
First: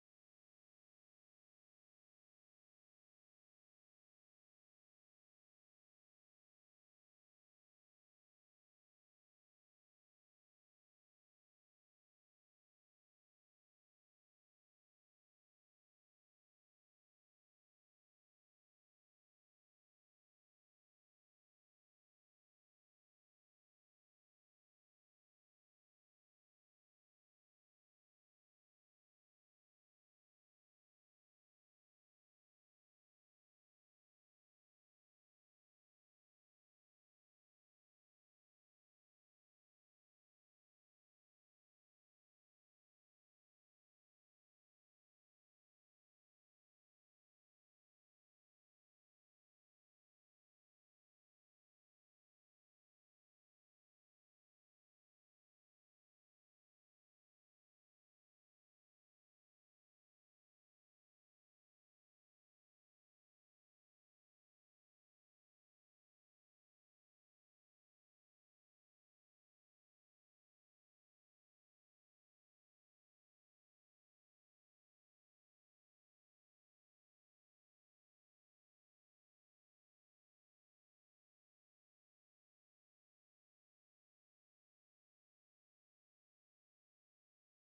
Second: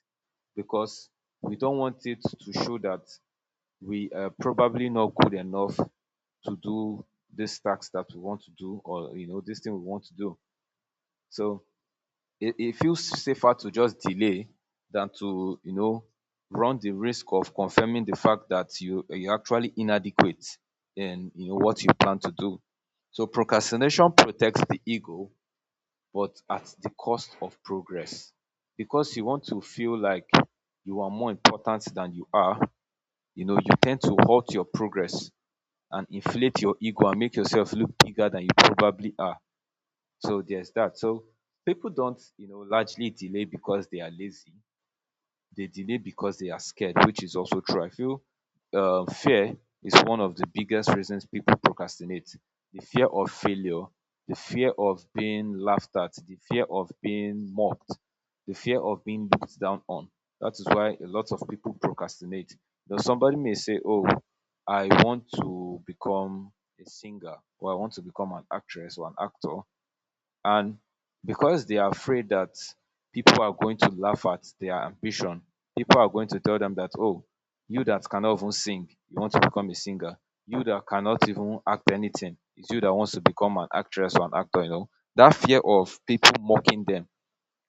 S1: because we don't want it to show that we are probably not good enough to do this task that we want to do, or, you know, this thing we want to do. So it, it feels safer to just delay than to, you know, run the risk of confirming the fact that you you're actually inadequate in, you know, what you plan to do. So procrastination protects the ego, but at the cost of progress, because you want to feel like you are more important than you are, you know, you tend to halt your progress and inflate your ego and make yourself look bigger than you probably are. So there's that. So people don't, you know, largely delay because they are lazy. They delay because they are scared, which is also true. I feel uh, fear is one of the biggest reasons people procrastinate. The fear of failure, the fear of being laughed at, the fear of being mocked, the fear of being looked down on. That is why a lot of people procrastinate. Now, somebody may say, "Oh, I want to become a singer, or I want to become an actress or an actor." And because they are afraid that people are going to laugh at their ambition, people are going to tell them that, oh, you that cannot even sing, you want to become a singer. You that cannot even act anything, it's you that wants to become an actress or an actor, you know. That fear of people mocking them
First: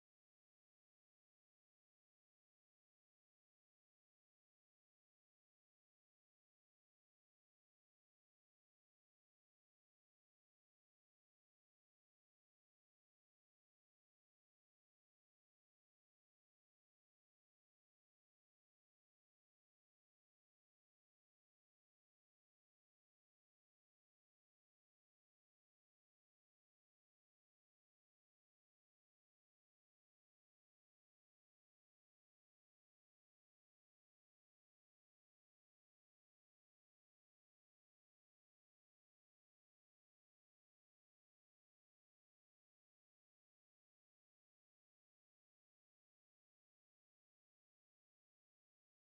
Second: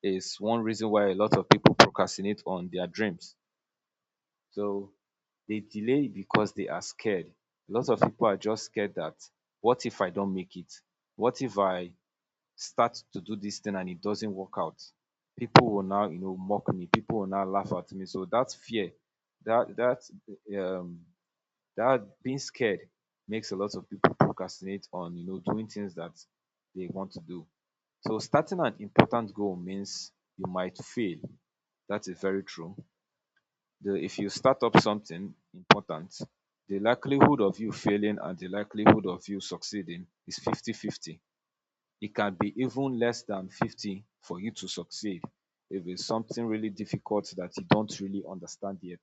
S1: is one reason why a lot of people procrastinate on their dreams. So they delay because they are scared. A lot of people are just scared that what if I don't make it? What if I start to do this thing and it doesn't work out, people will now, you know, mock me. People will now laugh at me. So that fear, that that um that being scared makes a lot of people procrastinate on, you know, doing things that they want to do. So starting an important goal means you might fail. That is very true. The, if you start up something important, the likelihood of you failing and the likelihood of you succeeding is fifty-fifty. It can be even less than fifty for you to succeed if it's something really difficult that you don't really understand yet.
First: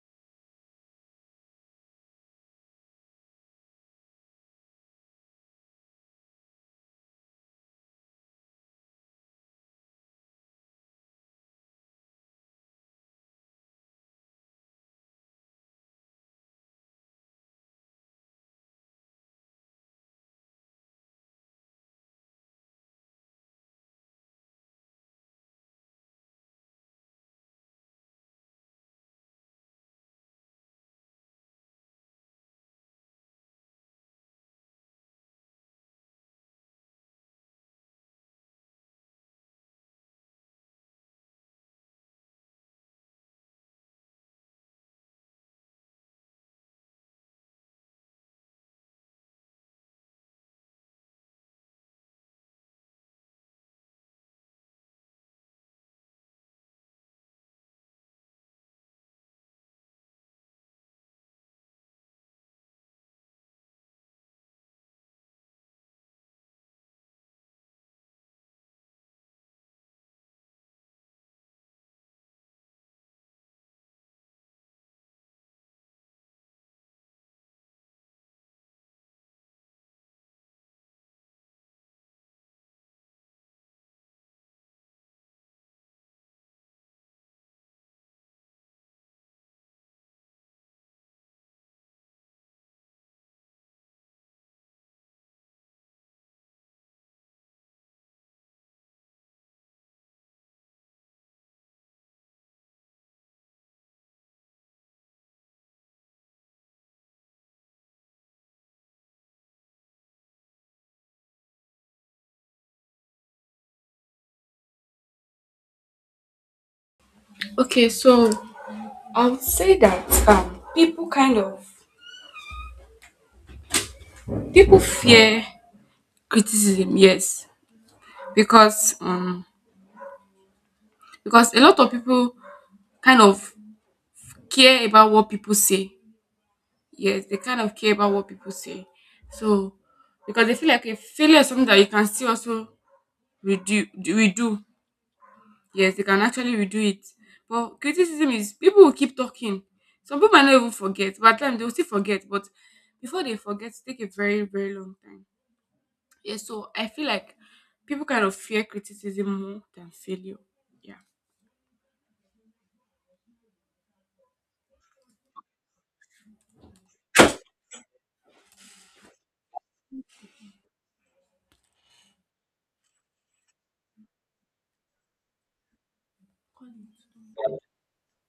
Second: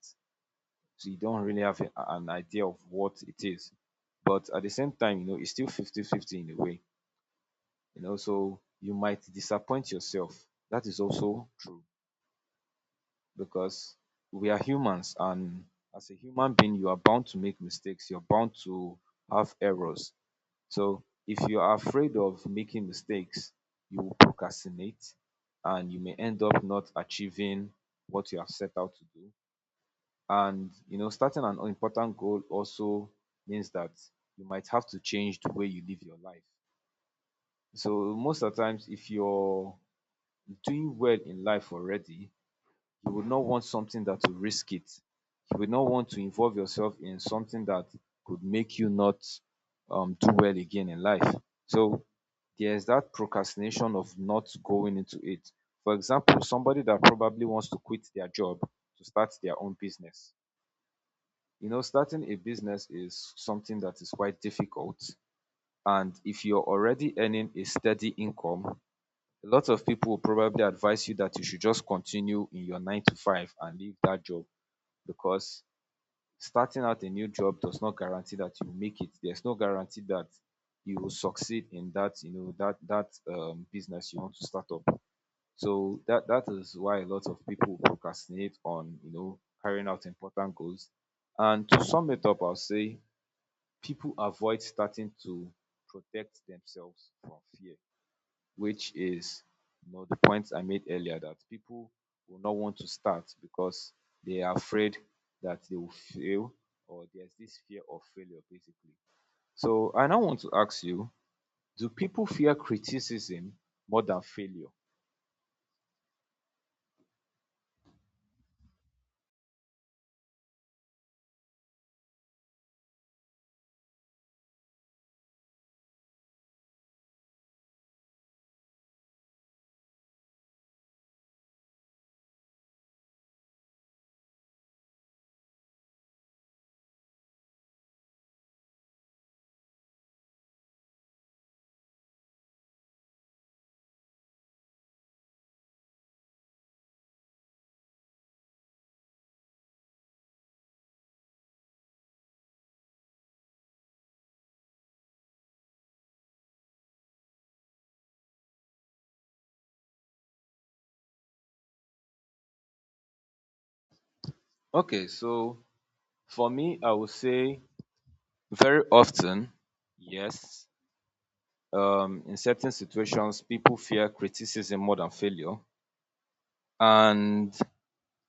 S1: So you don't really have a- an idea of what it is. But at the same time, you know, it's still fifty-fifty in a way. You know, so you might disappoint yourself. That is also true because we are humans, and as a human being, you are bound to make mistakes. You're bound to have errors. So if you are afraid of making mistakes, you will procrastinate and you may end up not achieving what you have set out to do. And you know, starting an important goal also means that you might have to change the way you live your life. So most of the times, if you're doing well in life already, you would not want something that will risk it. You would not want to involve yourself in something that could make you not um, do well again in life. So there's that procrastination of not going into it. For example, somebody that probably wants to quit their job to start their own business. You know, starting a business is something that is quite difficult. And if you're already earning a steady income, a lot of people will probably advise you that you should just continue in your nine to five and leave that job, because starting out a new job does not guarantee that you make it. There's no guarantee that you will succeed in that, you know, that that um, business you want to start up. So that that is why a lot of people procrastinate on, you know, carrying out important goals. And to sum it up, I'll say people avoid starting to protect themselves from fear, which is, you know, the point I made earlier, that people will not want to start because they are afraid that they will fail, or there's this fear of failure basically. So I now want to ask you, do people fear criticism more than failure?
S2: Okay, so I would say that um people kind of people fear criticism, yes, because um because a lot of people kind of care about what people say. Yes, they kind of care about what people say. So because they feel like a failure is something that you can still also redo redo Yes, they can actually redo it. But criticism is people will keep talking. Some people might not even forget, but at times they will still forget. But before they forget, it take a very, very long time. Yeah, so I feel like people kind of fear criticism more than failure. Yeah.
S1: Okay, so for me, I would say very often, yes. Um, in certain situations, people fear criticism more than failure. And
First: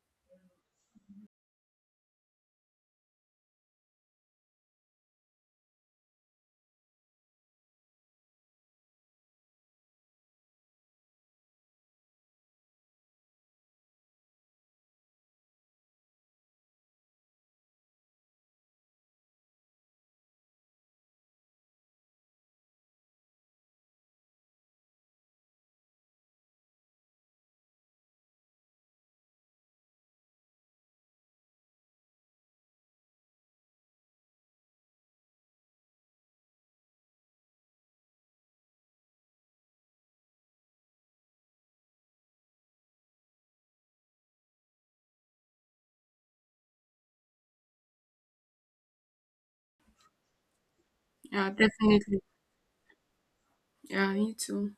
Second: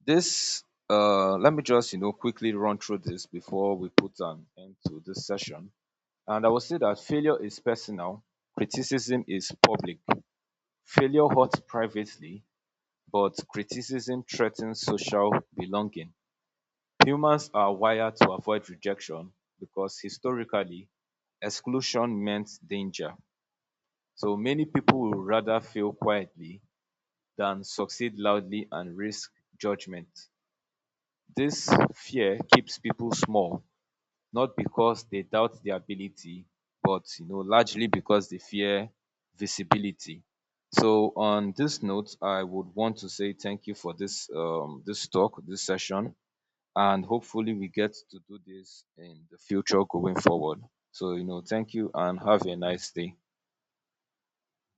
S1: this, uh, let me just, you know, quickly run through this before we put an end to this session. And I will say that failure is personal, criticism is public. Failure hurts privately, but criticism threatens social belonging. Humans are wired to avoid rejection because, historically, exclusion meant danger. So many people would rather fail quietly than succeed loudly and risk judgment. This fear keeps people small, not because they doubt their ability, but, you know, largely because they fear visibility. So on this note, I would want to say thank you for this um this talk, this session, and hopefully we get to do this in the future going forward. So, you know,
S2: Yeah,
S1: thank you
S2: definitely.
S1: and have a nice day.
S2: Yeah, me too.